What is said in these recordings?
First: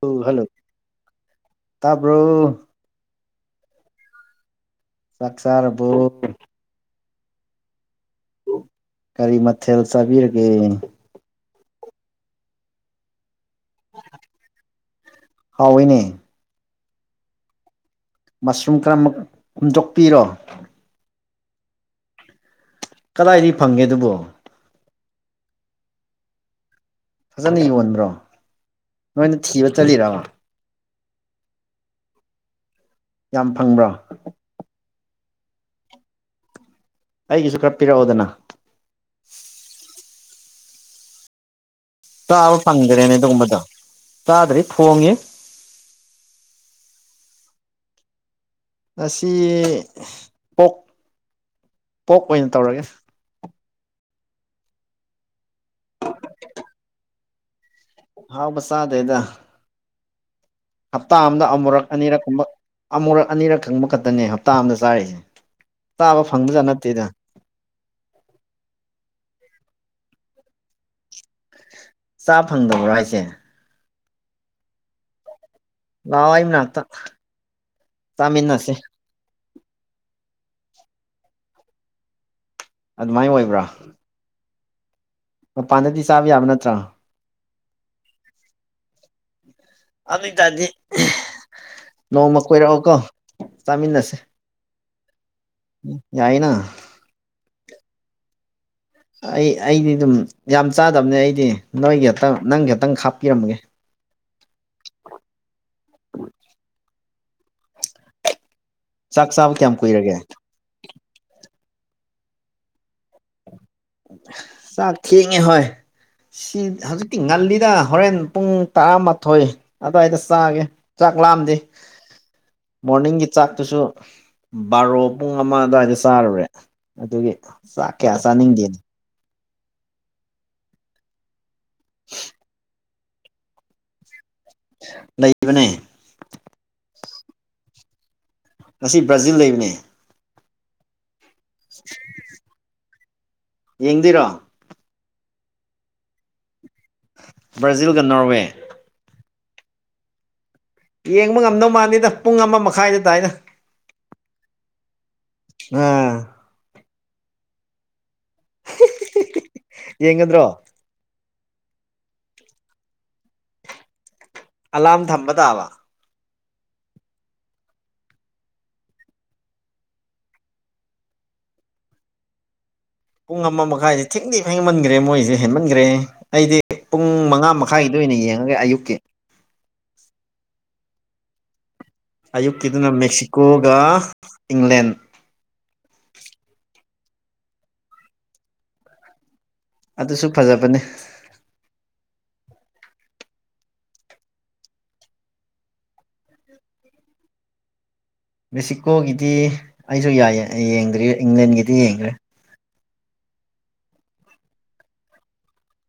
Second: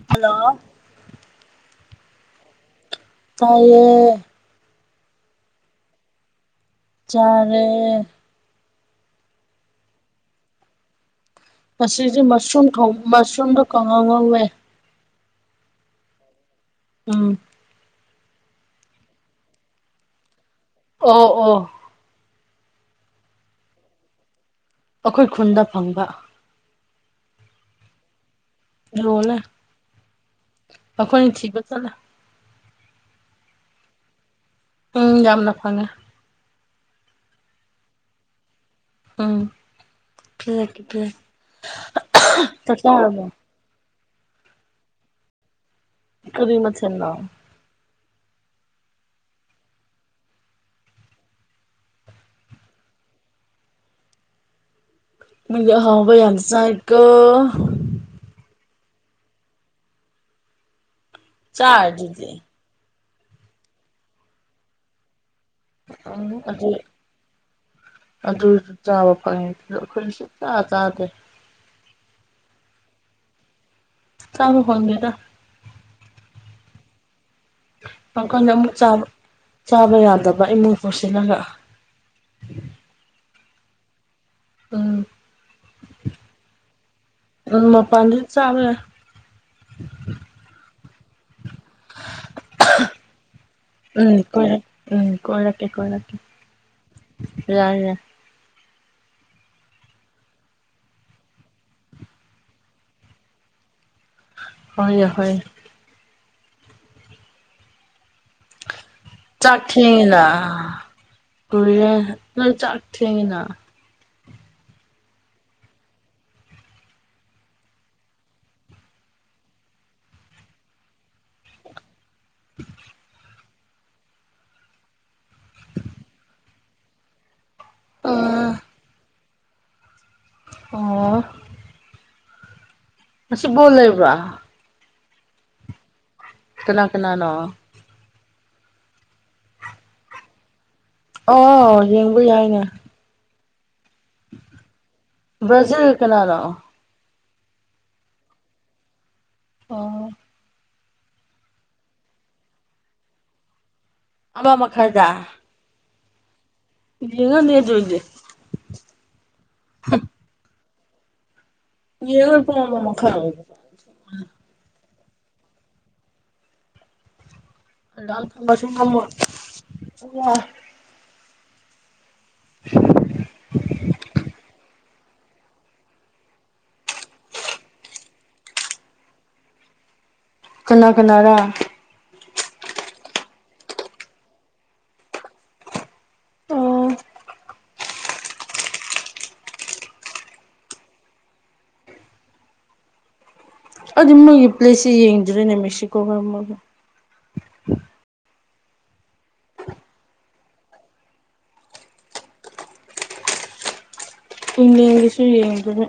ꯍ ꯍꯜꯂꯣ ꯇꯄꯣ ꯇꯌꯦ ꯁꯛꯁꯥꯔꯕꯨꯣ ꯆꯔꯦ ꯀꯔꯤ ꯃꯊꯦꯜ ꯆꯥꯕꯤꯔꯒꯦ ꯃꯁꯤꯁ ꯃꯁꯔꯨꯝ ꯊꯣꯡ ꯃꯁꯔꯨꯝꯗꯣ ꯀꯉ ꯉꯧꯋꯦ ꯍꯥꯎꯋꯏꯅꯦ ꯎꯝ ꯃꯁꯔꯨꯝ ꯈꯔꯃꯛ ꯍꯨꯝꯗꯣꯛꯄꯤꯔꯣ ꯑꯣ ꯑꯣ ꯀꯗꯥꯏꯗꯒꯤ ꯐꯪꯒꯦ ꯑꯗꯨꯕꯣ ꯑꯩꯈꯣꯏ ꯈꯨꯟꯗ ꯐꯪꯕ ꯐꯖꯅ ꯌꯣꯟꯕ꯭ꯔꯣ ꯍꯣꯂ ꯅꯣꯏꯅ ꯊꯤꯕ ꯆꯠꯂꯤꯔꯕ ꯑꯈꯣꯏꯣꯏ ꯊꯕ ꯆꯂ ꯌꯥꯝ ꯐꯪꯕ꯭ꯔꯣ ꯎꯝ ꯌꯥꯝ ꯅꯄꯅꯦ ꯑꯩꯒꯤꯁꯨ ꯈꯔ ꯄꯤꯔꯛꯑꯣꯗꯅ ꯎꯝ ꯄꯂ ꯀꯦ ꯄꯦ ꯆꯥꯕ ꯐꯪꯗ꯭ꯔꯦꯅꯦ ꯑꯗꯨꯒꯨꯝꯕꯗꯣ ꯆꯥꯗ꯭ꯔꯤ ꯊꯣꯡꯉꯦ ꯀꯔꯤ ꯃꯆꯜꯅ ꯑꯁꯤ ꯄꯣꯛ ꯄꯣꯛ ꯑꯣꯏꯅ ꯇꯧꯔꯒꯦ ꯅꯪꯗꯤ ꯑꯍꯥꯎꯕ ꯌꯥꯝ ꯆꯥꯢꯀꯣ ꯍꯥꯎꯕꯁꯗꯦꯗ ꯍꯞꯇꯥ ꯑꯃꯗ ꯑꯃꯨꯔꯛ ꯑꯅꯤꯔꯛ ꯆꯥꯔꯤꯗꯨꯗꯤ ꯀꯨꯝꯕ ꯑꯃꯨꯔꯛ ꯑꯅꯤꯔꯛ ꯀꯪꯕ ꯈꯛꯇꯅꯦ ꯍꯞꯇꯥ ꯑ ꯑꯃꯗ ꯆꯥꯔꯤꯏꯁꯦ ꯑ ꯑꯗꯨꯗ ꯑꯗꯨꯁꯨ ꯆꯥꯕ ꯐꯪꯉꯦ ꯑꯗꯨ ꯑꯩꯈꯣꯏꯅ ꯁ ꯆꯥ ꯆꯥꯗꯦ ꯆꯥ ꯐꯪꯗꯕ꯭ꯔꯥ ꯍꯥꯏꯁꯦ ꯆꯥꯡ ꯐꯪꯒꯦꯗ ꯂꯑꯣꯏꯅꯅꯥꯥꯛꯇ ꯑꯩꯈꯣꯏꯅ ꯑꯃꯨꯛꯥ ꯆꯥꯕ ꯌꯥꯗꯕ ꯏꯃꯨꯡ ꯄꯨꯠꯁꯤꯜꯂꯒ ꯑꯗꯨꯃꯥꯏꯅ ꯑꯣꯏꯕ꯭ꯔꯥ ꯎꯝ ꯃꯄꯥꯟꯗꯗꯤ ꯆꯥꯕ ꯌꯥꯕ ꯅꯠꯇ꯭ꯔꯣ ꯎ ꯄꯗ ꯆꯕ ꯑꯗꯨ ꯑꯣꯏꯇꯥꯔꯗꯤ ꯅꯣꯡꯃ ꯀꯣꯏꯔꯛꯑꯣꯀꯣ ꯌꯥꯏ ꯆꯥꯃꯤꯟꯅꯁꯦ ꯎꯝ ꯀꯣꯏꯔꯛ ꯎꯝ ꯀꯔꯀꯦ ꯀꯔꯀꯦ ꯌꯥꯏꯅ ꯌꯥ ꯌꯥ ꯑꯩ ꯑꯩꯗꯤ ꯑꯗꯨꯝ ꯌꯥꯝ ꯆꯥꯗꯕꯅꯦ ꯑꯩꯗꯤ ꯅꯣꯏꯒꯤ ꯍꯦꯛꯇꯪ ꯅꯪ ꯍꯦꯛꯇꯪ ꯍꯥꯞꯄꯤꯔꯝꯒꯦ ꯍꯍꯣꯏ ꯆꯥꯕ ꯆꯥꯛ ꯀꯌꯥꯝ ꯀꯨꯏꯔꯒꯦ ꯊꯅ ꯆꯥꯛ ꯊꯅ ꯆꯥꯛꯈꯤꯉꯦ ꯍꯣꯏ ꯁꯤ ꯍꯧꯖꯤꯛꯇꯤ ꯉꯜꯂꯤꯗ ꯍꯣꯔꯦꯟ ꯄꯨꯡ ꯇꯔꯥꯃꯥꯊꯣꯏ ꯑꯗꯨꯋꯥꯏꯗ ꯆꯥꯒꯦ ꯆꯥꯛ ꯂꯥꯛꯑꯝꯗꯤ ꯃꯣꯔꯅꯤꯡꯒꯤ ꯆꯥꯛꯇꯨꯁꯨ ꯕꯥꯔꯣ ꯄꯨꯡ ꯑꯃ ꯑꯗꯨꯋꯥꯏꯗ ꯆꯥꯔꯨꯔꯦ ꯑꯗꯨꯒꯤ ꯆ ꯑꯥ ꯀꯦꯁꯅꯤꯡꯗꯅꯤ ꯑꯣ ꯑꯁꯤ ꯣꯂꯦꯕ꯭ꯔ ꯂꯩꯕꯅꯦ ꯀꯅꯥ ꯀꯅꯥꯅꯣ ꯉꯁꯤ ꯕ꯭ꯔꯥꯖꯤꯜ ꯂꯩꯕꯅꯦ ꯑꯣ ꯌꯦꯡꯕ ꯌꯥꯏꯅꯦ ꯌꯦꯡꯗꯣꯏꯔꯣ ꯭ꯔꯖꯤꯜ ꯀꯅꯥꯂꯣ ꯕ꯭ꯔꯥꯖꯤꯜꯒ ꯅꯣꯔꯋꯦ ꯑꯣ ꯌꯦꯡꯕ ꯉꯝꯗꯧ ꯃꯥꯜꯂꯤꯗ ꯄꯨꯡ ꯑꯃ ꯃꯈꯥꯏꯗ ꯇꯗꯥꯏꯅ ꯑꯃ ꯃꯈꯥꯗ ꯑꯥ ꯌꯦꯉꯅꯤ ꯆꯣꯏꯖꯦ ꯌꯦꯡꯒꯗ꯭ꯔꯣ ꯌꯦꯉ ꯄꯉꯝꯕ ꯃꯈ ꯈꯔ ꯑꯣꯏ ꯎꯝ ꯑꯂꯥꯔꯝ ꯊꯝꯕ ꯇꯥꯕ ꯂ ꯀꯜꯕ ꯁꯒꯜꯕ ꯑꯣ [inaudible] ꯄꯨꯡ ꯑꯃ ꯃꯈꯥꯏꯁꯦ ꯊꯦꯡꯅꯤ ꯐꯦꯡꯃꯟꯒꯦ ꯔꯦ ꯃꯣꯏꯁꯦ ꯍꯦꯟꯃꯟꯈ꯭ꯔꯦ ꯑꯩꯗꯤ ꯄꯨꯡ ꯃꯉꯥ ꯃꯈꯥꯏꯒꯤꯗ ꯑꯣꯏꯅ ꯌꯦꯡꯉꯒꯦ ꯑꯌꯨꯛꯀꯤ ꯀꯅꯥ ꯀꯅꯥ ꯔ ꯑꯌꯨꯛꯀꯤꯗꯨꯅ ꯃꯦꯛꯁꯤꯀꯣꯒ ꯏꯪꯂꯦꯟ ꯑꯣ ꯑꯗꯨꯁꯨ ꯐꯖꯕꯅꯤ ꯑꯗꯨ ꯃꯣꯏꯒꯤ ꯄ꯭ꯂꯦꯁꯁꯤꯦ ꯌꯦꯡꯗ꯭ꯔꯤꯦꯅꯦ ꯃꯦꯛꯁꯤꯀꯣꯒ ꯑꯃꯒ ꯃꯦꯛꯁꯤꯀꯣꯒꯤꯗꯤ ꯑꯩꯁꯨꯏ ꯌꯦꯡꯗ꯭ꯔꯤ ꯏꯪꯂꯦꯟꯒꯤꯗꯤ ꯌꯦꯡꯗ꯭ꯔꯦ ꯀꯨꯡꯡꯂꯒꯤꯁꯨ ꯌꯦꯡꯗꯅ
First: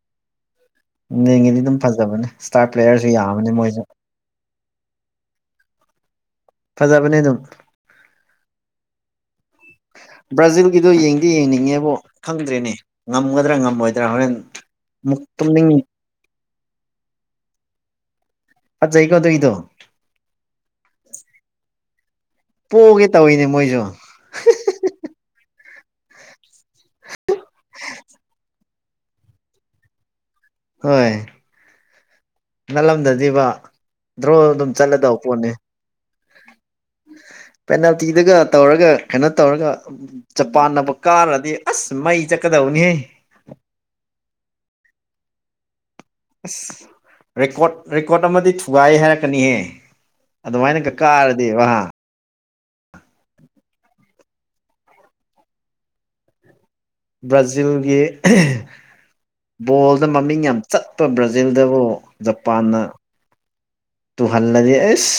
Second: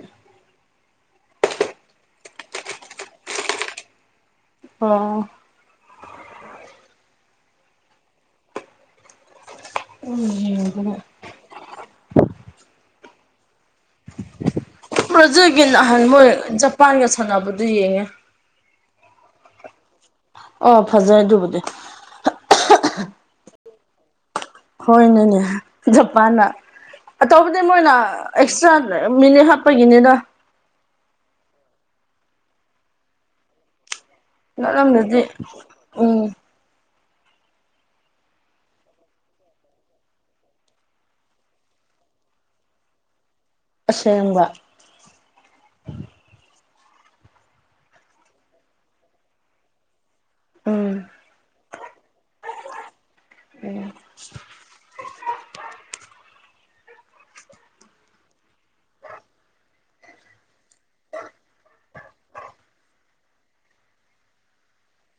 ꯌꯦꯡꯉꯤꯗꯤ ꯑꯗꯨꯝ ꯐꯖꯕꯅꯦ ꯏꯁꯇꯥꯔ ꯄ꯭ꯂꯦꯌꯔꯁꯨ ꯌꯥꯕꯅꯤ ꯃꯣꯏꯁꯨ ꯑꯣ ꯐꯖꯕꯅꯦ ꯑꯗꯨꯝ ꯕ꯭ꯔꯥꯖꯤꯜꯒꯤꯗꯣ ꯌꯦꯡꯗꯨꯅ ꯌꯦꯡ ꯗꯤ ꯌꯦꯡꯅꯤꯡꯉꯦꯕꯨ ꯈꯪꯗ꯭ꯔꯦꯅꯦ ꯉꯝꯒꯗ꯭ꯔꯥ ꯉꯝꯃꯣꯏꯗ꯭ꯔꯥ ꯍꯣꯔꯦꯟ ꯑꯃꯨꯛ ꯔꯖꯒꯤ ꯇꯨꯝꯅꯤꯡ ꯅꯍꯥꯟ ꯃꯣꯏ ꯖꯄꯥꯟꯒ ꯁꯥꯟꯅꯕꯗꯨ ꯌꯦꯡꯉꯦ ꯑ ꯑꯩ ꯀꯣꯗ ꯏꯗꯣ ꯑꯣ ꯐꯖꯩ ꯑꯗꯨꯕꯨꯗꯤ ꯄꯣꯛꯒꯦ ꯇꯧꯏꯅꯦ ꯃꯣꯏꯁꯨ ꯍꯣꯏꯅꯦꯅꯦ ꯖꯄꯥꯟꯅ ꯑꯇꯣꯞꯄꯗꯤ ꯃꯣꯏꯅ ꯑꯦꯛꯁꯇ꯭ꯔꯥ ꯃꯤꯅꯤꯠ ꯍꯥꯞꯄꯒꯤꯅꯤꯅ ꯍꯣꯏ ꯅꯅꯥꯜꯂꯝꯗꯗꯤ ꯗ꯭ꯔꯣ ꯑꯗꯨꯝ ꯆꯠꯂꯗꯕ ꯅꯠꯂꯝꯗꯗꯤ ꯄꯣꯠꯅꯤ ꯎꯝ ꯄꯦꯅꯥꯜꯇꯤꯗꯨꯒ ꯇꯧꯔꯒ ꯀꯩꯅꯣ ꯇꯧꯔꯒ ꯆꯄꯥꯟꯅꯕ ꯀꯥꯔꯗꯤ ꯑꯁ ꯃꯩ ꯆꯠꯀꯗꯧꯅꯤꯍꯦ ꯑꯁꯦꯡꯕ ꯑꯁ ꯔꯦꯀꯣꯔꯠ ꯔꯦꯀꯣꯔꯠ ꯑꯃꯗꯤ ꯊꯨꯒꯥꯏ ꯍꯥꯏꯔꯛꯀꯅꯤꯍꯦ ꯑꯗꯨꯃꯥꯏꯅꯒ ꯎꯝ ꯀꯥꯔꯗꯤ ꯋꯥꯍꯥ ꯎꯝ ꯕ꯭ꯔꯥꯖꯤꯜꯒꯤ ꯕꯣꯜꯗ ꯃꯃꯤꯡ ꯌꯥꯝ ꯆꯠꯄ ꯕ꯭ꯔꯥꯖꯤꯜꯗꯕꯨ ꯖꯄꯥꯟꯅ ꯇꯨꯍꯜꯂꯗꯤ ꯑꯦꯁ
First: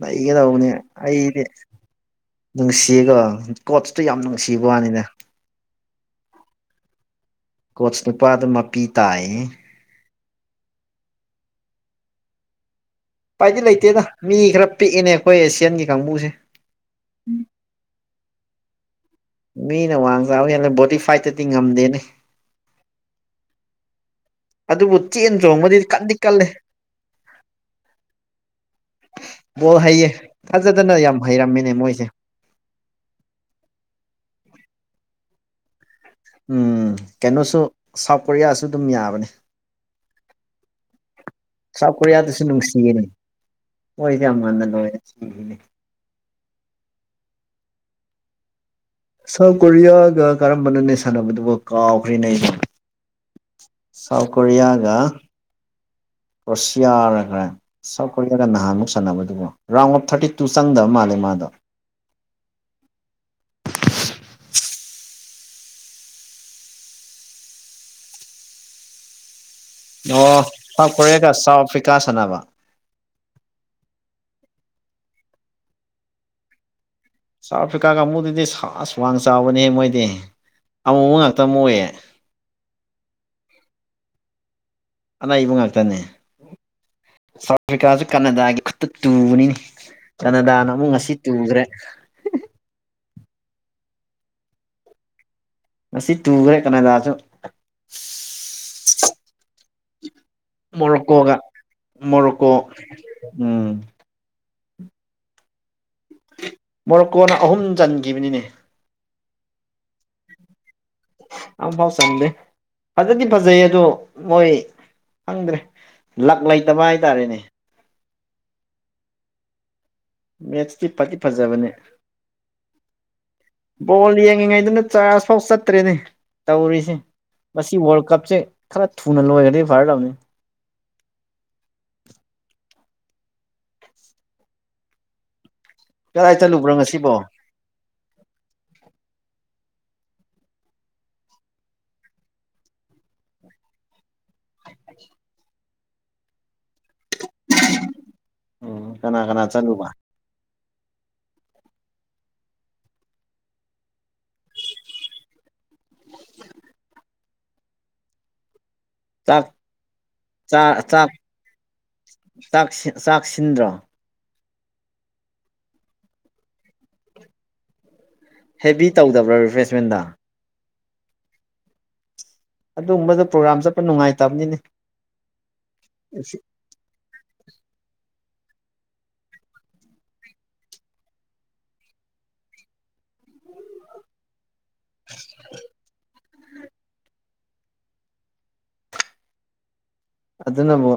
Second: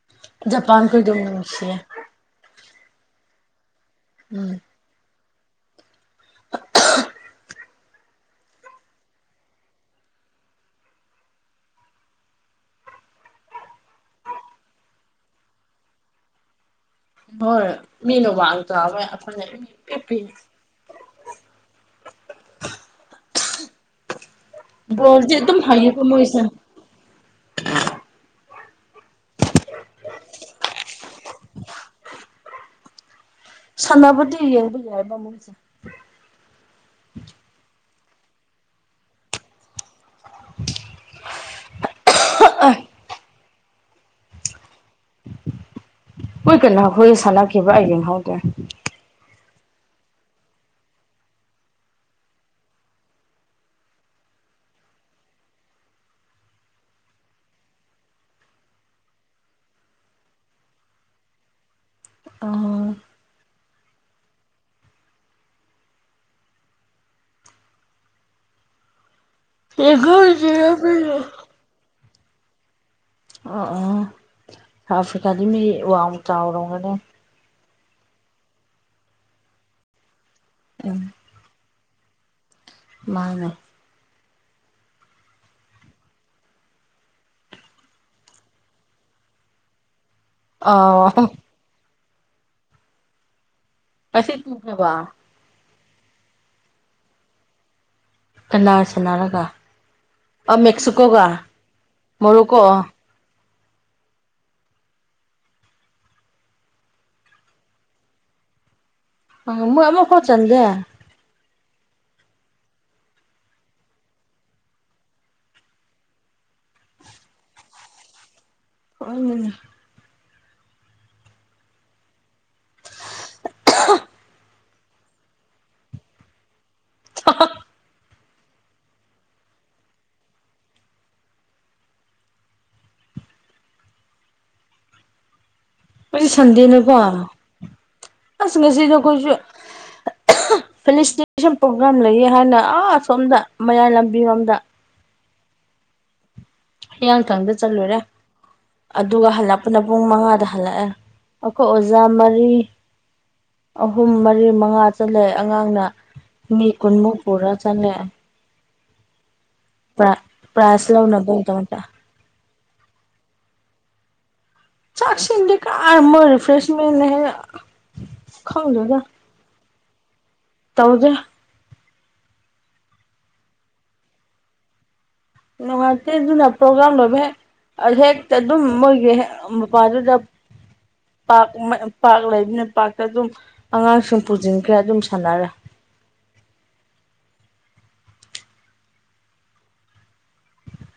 ꯂꯩꯒꯗꯧꯕꯅꯦ ꯖꯄꯥꯟ ꯈꯣꯏꯗꯣ ꯑꯩꯗꯤ ꯅꯨꯡꯁꯤꯌꯦ ꯅꯨꯡꯁꯤꯌꯦꯒ ꯀꯣꯆꯇꯣ ꯌꯥꯝ ꯎꯝ ꯅꯨꯡꯁꯤꯕ ꯋꯥꯅꯤꯅꯦ ꯀꯣꯆ ꯅꯨꯄꯥꯗ ꯃꯄꯤ ꯇꯥꯏꯌꯦ ꯄꯥꯏꯗꯤ ꯂꯩꯇꯦꯗ ꯃꯤ ꯈꯔ ꯄꯤꯛꯏꯦꯅꯦ ꯑꯩꯈꯣꯏ ꯑꯦꯁꯤꯌꯥꯟꯒꯤ ꯀꯥꯡꯕꯨꯁꯦ ꯍꯣꯏ ꯃꯤ ꯂꯣ ꯋꯥꯜ [inaudible] ꯃꯤꯅ ꯋꯥꯡ ꯆ ꯍꯦꯜꯂꯦ ꯕꯣꯗꯤꯤ ꯐꯥꯏꯠꯇꯗꯤ ꯉꯝꯗꯦꯅꯦ ꯑꯗꯨꯕꯨ ꯆꯦꯟ ꯕꯣꯜꯗꯤ ꯑꯗꯨꯝ ꯆꯣꯡꯕꯗꯤ ꯍꯩꯌꯦꯀꯣ ꯀꯟꯗꯤ ꯃꯣꯏꯁꯦ ꯀꯜꯜꯂꯤ ꯕꯣ ꯍꯩꯌꯦ ꯐꯖꯗꯅ ꯌꯥꯝ ꯍꯩꯔꯝꯃꯤꯅꯦ ꯃꯣꯏꯁꯦ ꯁꯥꯟꯅꯕꯁꯨꯗꯤ ꯌꯦꯡꯕ ꯌꯥꯑꯕ ꯃꯨꯁ ꯎꯝ ꯀꯩꯅꯣꯁꯨ ꯁꯥꯎꯠ ꯀꯣꯔꯤꯌꯥꯁꯨ ꯑꯗꯨꯝ ꯌꯥꯕꯅꯦ [inaudible] ꯁ ꯀꯔꯤꯌꯥꯗꯁꯨ ꯅꯨꯡꯁꯤꯔꯤꯅꯦ ꯃꯣꯏꯗꯤ ꯌꯥꯝ ꯉꯟꯅ ꯂꯣꯏꯦ ꯁꯤꯈꯤꯅꯤ ꯍꯣꯏ ꯀꯩꯅꯣꯈꯣꯏꯒ ꯁꯥꯟꯅꯈꯤꯕ ꯑꯩ ꯌꯦꯡꯍꯧꯗꯦ ꯁꯥꯎꯠ ꯀꯣꯔꯤꯌꯥꯒ ꯀꯔꯝꯕꯅꯅꯦ ꯁꯥꯟꯅꯕꯗꯨꯕꯨ ꯀꯥꯎꯈ꯭ꯔꯤꯅꯦ ꯑꯩꯩꯅ ꯁꯥꯎꯠ ꯀꯣꯔꯤꯌꯥꯒ ꯔꯁꯤꯌꯥꯔꯒ꯭ꯔꯦ ꯁꯥꯎꯠ ꯀꯣꯔꯤꯌꯥꯒ ꯅꯍꯥꯟꯃꯨꯛ ꯁꯥꯟꯅꯕꯗꯨꯕꯨ ꯔꯥꯎꯟ ꯑꯣꯐ ꯊꯥꯔꯇꯤ ꯇꯨ ꯆꯪꯗꯕ ꯃꯥꯜꯂꯦ ꯃꯥꯗꯣ ꯑ ꯑꯣ ꯁꯥꯎ ꯀꯔꯤꯒ ꯁꯥꯎ ꯑꯐ꯭ꯀꯥ ꯁꯅꯅꯕ ꯑꯣ ꯑꯥꯐ꯭ꯤꯀꯥꯗꯤ ꯃꯤ ꯋꯥꯡ ꯆꯥꯎꯔꯝꯒꯅꯦ ꯁꯥꯎꯠ ꯑꯐ꯭ꯔꯤꯀꯥꯒ ꯑꯃꯨꯗꯨꯗꯤ ꯁꯥꯁ ꯋꯥꯡ ꯆꯥꯎꯕꯅꯤꯍꯦ ꯃꯣꯏꯗꯤ ꯎꯝ ꯑꯃꯨꯕ ꯉꯥꯛꯇ ꯑꯃ ꯑꯣꯏꯌꯦ ꯃꯥꯅꯦ ꯑꯅꯩꯕ ꯉꯥꯛꯇꯅꯦ ꯁꯥꯎꯠ ꯑꯐ꯭ꯔꯤꯀꯥꯁꯨ ꯀꯅꯥꯗꯥꯒꯤ ꯈꯨꯠꯇ ꯇꯨꯕꯅꯤꯅꯤ ꯀꯅꯥꯗꯥꯅ ꯑ ꯑꯃꯨꯛ ꯉꯁꯤ ꯇꯨꯈ꯭ꯔꯦ ꯑꯁꯤꯁ ꯇꯨ ꯀꯕꯥ ꯃꯁꯤ ꯇꯨꯈ꯭ꯔꯦ ꯀꯅꯥꯖꯁꯨ ꯀꯂꯥꯔ ꯁꯟꯅꯔꯒ ꯃꯣꯔꯀꯣꯒ ꯃꯣꯔꯀꯣ ꯃꯣꯔꯣꯀꯣ ꯎꯝ ꯃꯣꯔꯣꯛꯀꯣꯅ ꯑꯍꯨꯝ ꯆꯟꯈꯤꯕꯅꯤꯅꯦ ꯑ ꯃꯣꯏ ꯑꯃꯃ ꯀꯟꯗ ꯌꯥꯝꯐꯥꯎ ꯆꯪꯗꯦ ꯐꯖꯗꯤ ꯐꯖꯩ ꯑꯗꯣ ꯃꯣꯏ ꯈꯪꯗ꯭ꯔꯦ ꯂꯛ ꯂꯩꯇꯕ ꯍꯥꯏꯇꯥꯔꯦꯅꯦ ꯎ ꯃꯦꯠꯁꯇꯤ ꯐꯗꯤ ꯐꯖꯕꯅꯦ ꯕꯣꯜ ꯌꯦꯡꯉꯤꯉꯩꯗꯨꯅ ꯆꯥꯔꯖ ꯐꯥꯎ ꯆꯠꯇ꯭ꯔꯦꯅꯦ ꯇꯧꯔꯤꯁꯦ ꯃꯁꯤ ꯋꯥꯔꯜ ꯀꯞꯁꯦ ꯈꯔ ꯊꯨꯅ ꯂꯣꯏꯒꯗꯣꯏ ꯐꯔꯂꯕꯅꯤ ꯑꯩ ꯀꯗꯥꯏ ꯆꯠꯂꯨꯕ꯭ꯔꯣ ꯁꯟꯗꯦꯅꯀꯣ ꯉꯁꯤꯕꯣ ꯑꯁ ꯉꯁꯤꯗ ꯑꯩꯈꯣꯏꯁꯨ ꯐꯦꯂꯤꯁꯁꯟ ꯄ꯭ꯔꯣꯒ꯭ꯔꯝ ꯂꯩꯌꯦ ꯍꯥꯏꯅ ꯑ ꯑꯁꯣꯝꯗ ꯃꯌꯥꯏ ꯂꯝꯕꯤꯔꯣꯝꯗ [unintelligible] ꯍꯤꯌꯥꯡꯊꯪꯗ ꯆꯠꯂꯨꯔꯦ ꯎꯝ ꯀꯅꯥ ꯑꯗꯨꯒ ꯀꯅꯥ ꯍꯜꯂꯛꯄꯅ ꯆꯠꯂꯨꯕ ꯄꯨꯡ ꯃꯉꯥꯗ ꯍꯜꯂꯛꯑꯦ ꯑꯩꯈꯣꯏ ꯑꯣꯖꯥ ꯃꯔꯤ ꯑꯍꯨꯝ ꯃꯔꯤ ꯃꯉꯥ ꯆꯠꯂꯦ ꯑꯉꯥꯡꯅ ꯃꯤ ꯀꯨꯟꯃꯨꯛ ꯄꯨꯔ ꯆꯜꯂꯦ ꯇꯥꯛ ꯄ꯭ꯔ ꯄ꯭ꯔꯥꯥꯏꯁ ꯂꯧꯅ [unintelligible] ꯥꯆꯥꯛꯁꯤꯟ ꯆꯥꯛꯁꯤꯟꯗ꯭ꯔꯣ ꯆꯥꯛꯁꯤꯟꯗꯤ ꯀꯥꯔ ꯃꯣꯏ ꯔꯤꯐ꯭ꯔꯦꯁꯃꯦꯟ ꯍꯦ ꯍꯦꯕꯤ ꯇꯧꯗꯕ꯭ꯔꯥ ꯔꯤꯐ꯭ꯔꯦꯁꯃꯦꯟꯗ ꯇꯧꯗꯦ ꯑꯗꯨꯒꯨꯝꯕꯗ ꯄ꯭ꯔꯣꯒꯥ꯭ꯔꯥꯝ ꯆꯠꯄ ꯅꯨꯡꯉꯥꯏꯇꯕꯅꯤꯅꯦ ꯅꯨꯡꯉꯥꯏꯇꯦ ꯑꯗꯨꯅ ꯄ꯭ꯔꯣꯒ꯭ꯔꯥꯝ ꯂꯣꯏꯕ ꯍꯦꯛ ꯍꯦꯛꯇ ꯑꯗꯨꯝ ꯃꯣꯏꯒꯤ ꯃꯄꯥꯗꯨꯗ ꯄꯥꯛ ꯄꯥꯛ ꯂꯩꯕꯅ ꯄꯥꯔꯛꯇ ꯑꯗꯨꯝ ꯑꯉꯥꯡꯁꯤꯡ ꯄꯨꯁꯤꯟꯈ꯭ꯔꯦ ꯑꯗꯨꯝ ꯁꯥꯟꯅꯔꯦ ꯑꯗꯨꯅꯕꯨ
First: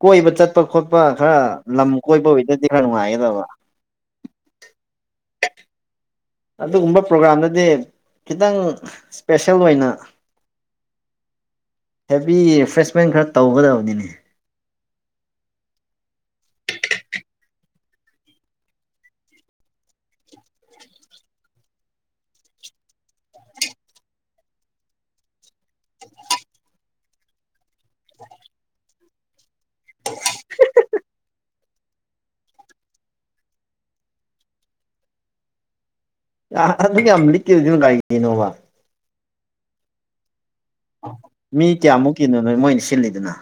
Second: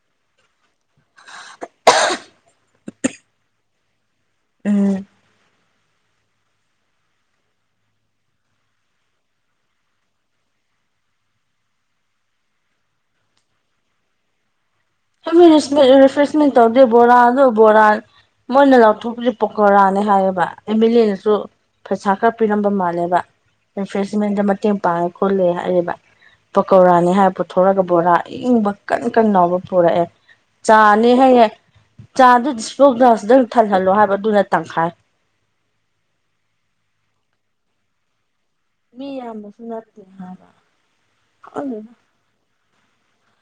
ꯀꯣꯏꯕ ꯆꯠꯄ ꯈꯣꯠꯄ ꯈꯔ ꯂꯝ ꯀꯣꯏꯕ ꯑꯣꯏꯗꯗꯤ ꯈꯔ ꯅꯨꯡꯉꯥꯏꯒꯗꯕ ꯎꯝ ꯑꯗꯨꯒꯨꯝꯕ ꯄ꯭ꯔꯣꯒꯥ꯭ꯔꯥꯝꯗꯗꯤ ꯈꯤꯇꯪ ꯏꯁꯄꯦꯁꯦꯜ ꯑꯣꯏꯅ ꯍꯦꯕꯤ ꯔꯤꯐ꯭ꯔꯦꯁꯃꯦꯟ ꯈꯔ ꯇꯧꯒꯗꯕꯅꯤꯅꯦ [unintelligible] ꯔꯤꯐ꯭ꯔꯦꯁꯃꯦꯟ ꯇꯧꯗꯦ ꯕꯣꯔꯥ ꯑꯗꯣ ꯕꯣꯔꯥ ꯃꯣꯏꯅ ꯂꯥꯎꯊꯣꯛꯄꯁꯤ ꯄꯣꯀꯣꯔꯥꯅꯦ ꯍꯥꯏꯌꯦꯕ ꯑꯦꯝ ꯑꯦꯜ ꯑꯦꯅꯁꯨ ꯄꯩꯁꯥ ꯈꯔ ꯄꯤꯔꯝꯕ ꯃꯥꯜꯂꯦꯕ ꯔꯤꯐ꯭ꯔꯦꯁꯃꯦꯟꯗ ꯃꯇꯦꯡ ꯄꯥꯡꯉꯦ ꯈꯣꯠꯂꯦ ꯍꯥꯏꯔꯤꯕ ꯄꯀꯧꯔꯥꯅꯤ ꯍꯥꯏꯕ ꯄꯨꯊꯣꯔꯒ ꯕꯣꯔꯥ ꯑ ꯏꯪꯕ ꯀꯟ ꯀꯟ ꯂꯥꯎꯕ ꯊꯣꯔꯛꯑꯦ ꯆꯥꯅꯤ ꯍꯥꯏ ꯆꯥꯗꯨ ꯗꯤꯁꯄꯣ ꯒ꯭ꯂꯥꯁꯇ ꯊꯜꯍꯜꯂꯣ ꯍꯥꯏꯕ ꯑꯗꯨꯅ ꯇꯪꯈꯥꯏ ꯑ ꯑꯗꯨꯛ ꯌꯥꯝ ꯂꯤꯛ ꯏꯗꯨ ꯀꯩꯒꯤꯅꯣꯕ ꯃꯤ [unintelligible] ꯃꯤ ꯈꯪꯗꯦꯗ ꯀꯌꯥꯃꯨꯛꯀꯤꯅꯣ ꯅꯣꯏ ꯃꯣꯏꯅ ꯁꯤꯜꯂꯤꯗꯨꯅ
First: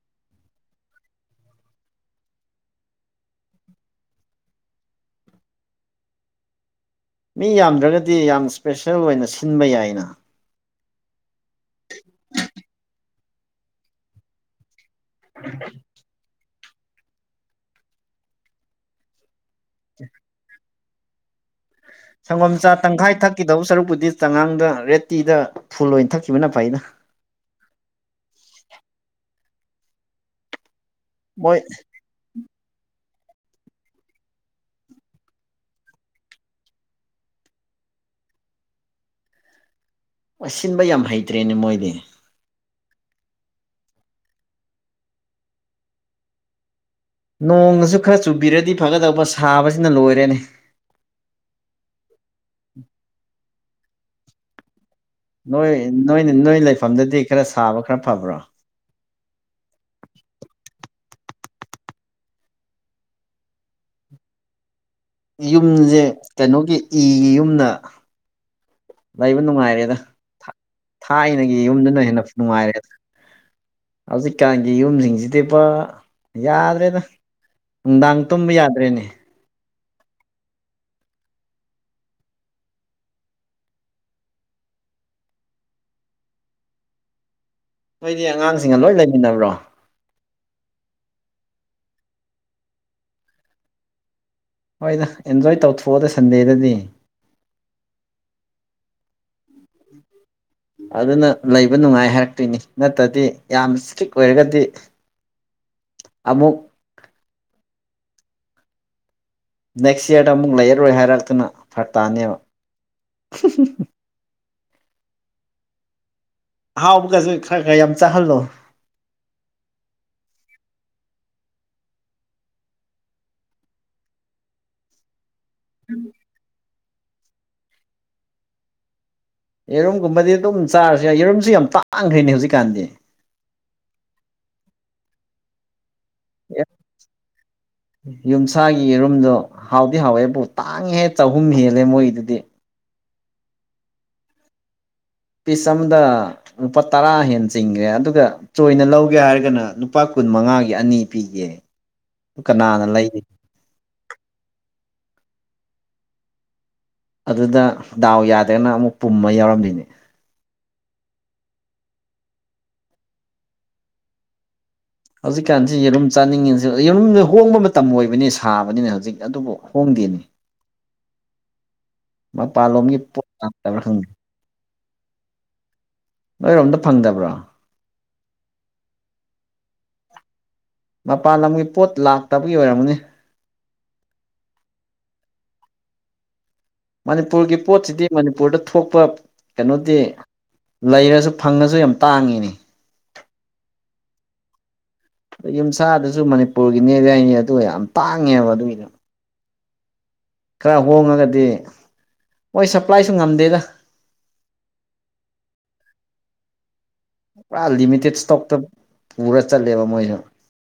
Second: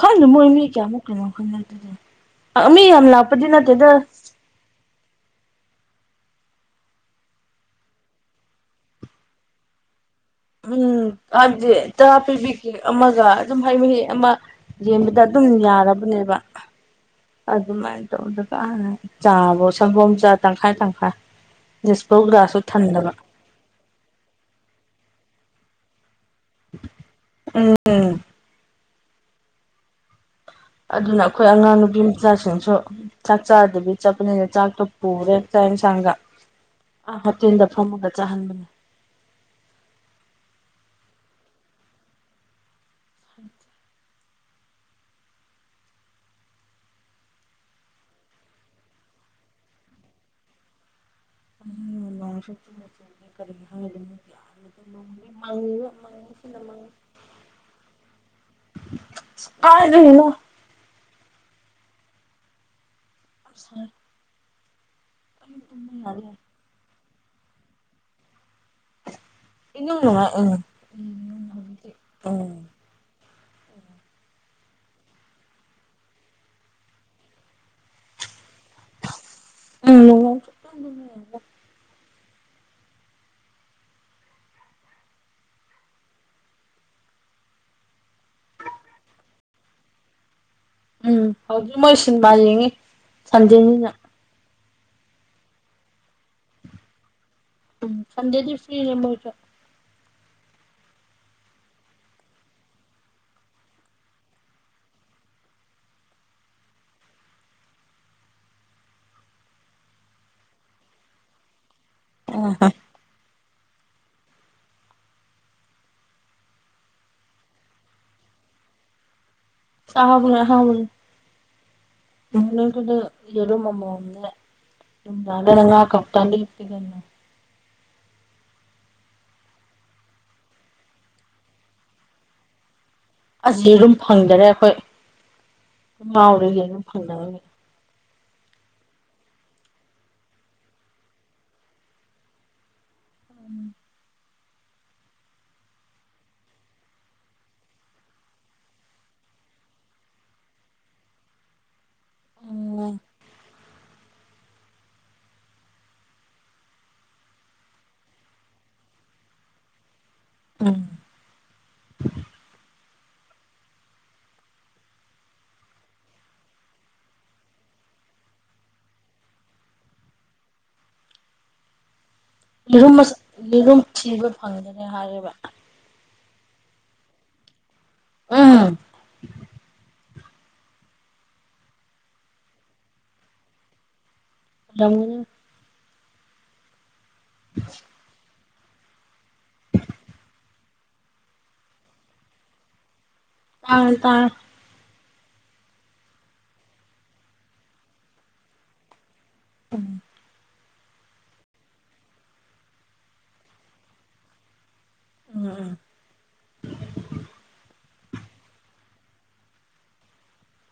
ꯈꯜꯗꯦ ꯃꯣꯏ ꯃꯤ ꯀꯌꯥꯃꯨꯛ ꯀꯤꯅꯣ ꯈꯪꯗꯦ ꯑꯗꯨꯗꯤ ꯃꯤ ꯌꯥꯝ ꯂꯥꯛꯄꯗꯤ ꯅꯠꯇꯦꯗ ꯃꯤ ꯌꯥꯝꯗ꯭ꯔꯒꯗꯤ ꯌꯥꯝ ꯏꯁꯄꯦꯁꯦꯜ ꯑꯣꯏꯅ ꯁꯤꯟꯕ ꯌꯥꯏꯅ ꯎꯝ ꯍꯥꯏꯕꯗꯤ ꯇꯔꯥ ꯄꯤꯕꯤꯒꯦ ꯑꯃꯒ ꯑꯗꯨꯝ ꯍꯩ ꯃꯍꯤ ꯑꯃ ꯌꯦꯟꯕꯗ ꯑꯗꯨꯝ ꯌꯥꯔꯕꯅꯦꯕ ꯑꯗꯨꯃꯥꯏꯅ ꯇꯧꯗꯒ ꯆꯥꯕ ꯁꯪꯒꯣꯝ ꯆꯥ ꯇꯪꯈꯥꯏ ꯇꯪꯈꯥꯏ ꯗꯤꯁꯄꯧ ꯒ꯭ꯂꯥꯁꯁꯨ ꯊꯟꯗꯕ ꯆꯛꯈꯤꯗꯕ ꯁꯔꯨꯛꯄꯨꯗꯤ ꯆꯉꯥꯡꯗ ꯔꯦꯠ ꯇꯤꯗ ꯐꯨꯜ ꯑꯣꯏꯅ ꯊꯛꯈꯤꯕꯅ ꯐꯩꯩꯅ ꯎꯝ ꯑꯗꯨꯅ ꯑꯩꯈꯣꯏ ꯃꯣꯏ ꯑꯉꯥꯡ ꯅꯨꯄꯤ ꯃꯆꯥꯁꯤꯡꯁꯨ ꯆꯥꯛ ꯆꯥꯗꯕꯤ ꯆꯠꯄꯅꯤꯅ ꯆꯥꯛꯇꯣ ꯄꯨꯔꯦ ꯆꯥꯛ ꯏꯟꯁꯥꯡꯒ ꯑꯥ ꯍꯣꯇꯦꯜꯗ ꯐꯝꯃꯒ ꯆꯥꯍꯟꯕꯅꯦ ꯁꯤꯟꯕ ꯌꯥꯝ ꯍꯩꯇ꯭ꯔꯦꯅꯦ ꯃꯣꯏꯗꯤ ꯅꯣꯡꯒꯁꯨ ꯈꯔ ꯆꯨꯕꯤꯔꯗꯤ ꯐꯒꯗꯧꯕ ꯁꯥꯕꯁꯤꯅ ꯂꯣꯏꯔꯦꯅꯦ [unintelligible] ꯅꯣꯏ ꯅꯣꯏ ꯅꯣꯏ ꯂꯩꯐꯝꯗꯗꯤ ꯈꯔ ꯁꯥꯕ ꯈꯔ ꯐꯕ꯭ꯔꯣ [unintelligible] ꯀꯥꯏꯗꯩꯅꯣ [unintelligible] ꯑꯩ ꯇꯨꯝꯕ ꯌꯨꯝꯖꯦ ꯌꯥꯔꯦ ꯀꯩꯅꯣꯒꯤ ꯏꯒꯤ ꯌꯨꯝꯅ ꯂꯩꯕ ꯅꯨꯡꯉꯥꯏꯔꯦꯗ ꯏꯅꯨꯡ ꯅꯨꯡꯉꯥꯏ ꯎꯝ ꯎꯝ ꯊꯥꯏꯅꯒꯤ ꯍꯧꯖꯤꯛꯇꯤ ꯌꯨꯝꯗꯨꯅ ꯍꯦꯟꯅ ꯎꯝ ꯅꯨꯡꯉꯥꯏꯔꯦꯗ ꯍꯧꯖꯤꯛꯀꯥꯟꯒꯤ ꯌꯨꯝꯖꯤꯡꯖꯤꯗꯤ ꯄꯨꯔ ꯌꯥꯗ꯭ꯔꯦꯗ ꯅꯨꯡꯗꯥꯡ ꯇꯨꯝꯕ ꯌꯥꯗ꯭ꯔꯦꯅꯦ ꯎꯝ [inaudible] ꯅꯣꯏꯗꯤ ꯑꯉꯥꯡꯁꯤꯡꯒ ꯂꯣꯏ ꯂꯩꯃꯤꯟꯅꯕ꯭ꯔꯣ ꯎꯝ ꯍꯧꯖꯤꯛ ꯃꯣꯏ ꯁꯤꯟꯃ ꯌꯦꯡꯉꯤ ꯁꯟꯗꯦꯟꯅꯤꯅ ꯍꯣꯏꯗ ꯑꯦꯟꯖꯣꯏ ꯇꯧꯊꯣꯛꯑꯣꯗ ꯁꯟꯗꯦꯗꯗꯤ ꯎꯝ ꯁꯟꯗꯦꯗꯤ ꯐꯔꯤꯅꯦ ꯃꯣꯏꯁꯨ ꯑꯗꯨꯅ ꯂꯩꯕ ꯅꯨꯡꯉꯥꯏ ꯍꯥꯏꯔꯛꯇꯣꯏꯅꯤ ꯅꯠꯇ꯭ꯔꯗꯤ ꯌꯥꯝ ꯏꯁꯇ꯭ꯔꯤꯛ ꯑꯣꯏꯔꯒꯗꯤ ꯑꯝꯃꯨꯛ ꯅꯦꯛꯁ ꯌꯥꯔꯗ ꯑꯃꯨꯛ ꯂꯩꯔꯣꯏ ꯍꯥꯏꯔꯛꯇꯨꯅ ꯐꯔ꯭ꯛ ꯇꯥꯅꯦꯕ [unintelligible] [unintelligible] ꯑꯍꯥꯎꯕꯒꯁꯨ ꯈꯔ-ꯈꯔ ꯌꯥꯝ ꯆꯥꯍꯜꯂꯣ [unintelligible] ꯑꯥꯎꯕꯗꯤ [unintelligible] ꯌꯦꯔꯨꯝ ꯑꯃꯝꯅꯦ ꯅꯨꯡꯗꯥꯡ ꯗꯅ ꯉꯥ ꯀꯣꯞꯇꯥꯗ ꯌꯦꯔꯨꯝꯒꯨꯝꯕꯗꯤ ꯑꯗꯨꯝ ꯆꯥꯔꯁꯨ ꯌꯥꯏ ꯌꯦꯔꯨꯝꯁꯨ ꯌꯥꯝ ꯇꯥꯡꯈ꯭ꯔꯦꯅꯦ ꯍꯧꯖꯤꯛꯀꯥꯟꯗꯤ ꯑꯁꯤ ꯌꯦꯔꯨꯝ ꯐꯪꯗꯔꯦ ꯑꯩꯈꯣꯏ ꯉꯥꯎꯔꯤꯒ ꯌꯦꯔꯨꯝ ꯐꯪꯗꯕꯒꯤ ꯌꯨꯝꯁꯥꯒꯤ ꯔꯨꯝꯗꯣ ꯍꯥꯎꯗꯤ ꯍꯥꯎꯋꯦꯕꯨ ꯇꯥꯡꯍꯦ ꯆꯍꯨꯝ ꯍꯦꯜꯂꯦ ꯃꯣꯏꯒꯤꯗꯨꯗꯤ ꯎꯝ ꯄꯤꯁ ꯑꯝꯗ ꯂꯨꯄꯥ ꯇꯔꯥ ꯍꯦꯟꯅ ꯆꯤꯡꯈ꯭ꯔꯦ ꯑꯗꯨꯒ ꯆꯣꯏꯅ ꯂꯧꯒꯦ ꯍꯥꯏꯔꯒꯅ ꯂꯨꯄꯥ ꯀꯨꯟ ꯃꯉꯥꯒꯤ ꯑꯅꯤ ꯄꯤꯒꯦ ꯀꯅꯥꯅ ꯎꯝ ꯂꯩꯒ ꯑꯗꯨꯗ ꯗꯥꯎ ꯌꯥꯗꯒꯅ ꯑꯃꯨꯛ ꯄꯨꯝꯕ ꯌꯥꯎꯔꯝꯃꯤꯅꯤ ꯎꯝ ꯍꯧꯖꯤꯛꯀꯥꯟꯁꯤ ꯌꯦꯔꯨꯝ ꯆꯥꯅꯤꯡꯉꯤꯁꯤ ꯌꯦꯔꯨꯝꯗ ꯍꯣꯡꯕ ꯃꯇꯝ ꯑꯣꯏꯕꯅꯤ ꯁꯥꯕꯅꯤꯅ ꯍꯧꯖꯤꯛ ꯑꯗꯨꯕꯨ ꯍꯣꯡꯗꯦꯅꯤ [inaudible] ꯃꯄꯥꯟꯂꯣꯝꯒꯤ ꯄꯣꯠ ꯌꯦꯔꯨꯝ-ꯌꯦꯔꯨꯝ ꯂꯥꯛꯇꯕ꯭ꯔꯥ [inaudible] ꯈꯪꯗꯦ ꯊꯤꯕ ꯐꯪꯒꯅꯤ ꯍꯥꯏꯔꯤꯕ ꯅꯣꯏꯔꯣꯝꯗ ꯐꯪꯗꯕ꯭ꯔꯣ ꯎꯝ ꯃꯄꯥꯟ ꯂꯝꯒꯤ ꯄꯣꯠ ꯂꯥꯛꯇꯕꯒꯤ ꯑꯣꯏꯔꯝꯃꯅꯤ ꯔꯝꯒꯅꯤ ꯃꯅꯤꯄꯨꯔꯒꯤ ꯄꯣꯠꯁꯤꯗꯤ ꯃꯅꯤꯄꯨꯔꯗ ꯊꯣꯛꯄ ꯀꯩꯅꯣꯗꯤ ꯂꯩꯔꯁꯨ ꯐꯪꯉꯁꯨ ꯌꯥꯝ ꯇꯥꯡꯉꯤꯅꯤ ꯇꯥꯡ ꯇꯥꯡ ꯌꯨꯝꯁꯥꯗꯨꯁꯨ ꯃꯅꯤꯄꯨꯔꯒꯤꯅꯦꯕ ꯌꯥꯏꯅꯦ ꯑꯗꯨꯒ ꯌꯥꯝ ꯇꯥꯡꯉꯦꯕ ꯑꯗꯨꯒꯤꯗ ꯎꯝ ꯈꯔ ꯍꯣꯡꯉꯒꯗꯤ ꯃꯣꯏ ꯁꯄ꯭ꯂꯥꯏꯁꯨ ꯉꯝꯗꯦꯗ ꯎꯝ ꯎꯝ ꯄꯨꯔꯥ ꯂꯤꯃꯤꯇꯦꯠ ꯏꯁꯇꯣꯛꯇ ꯄꯨꯔ ꯆꯠꯂꯦꯕ ꯃꯣꯏꯁꯨ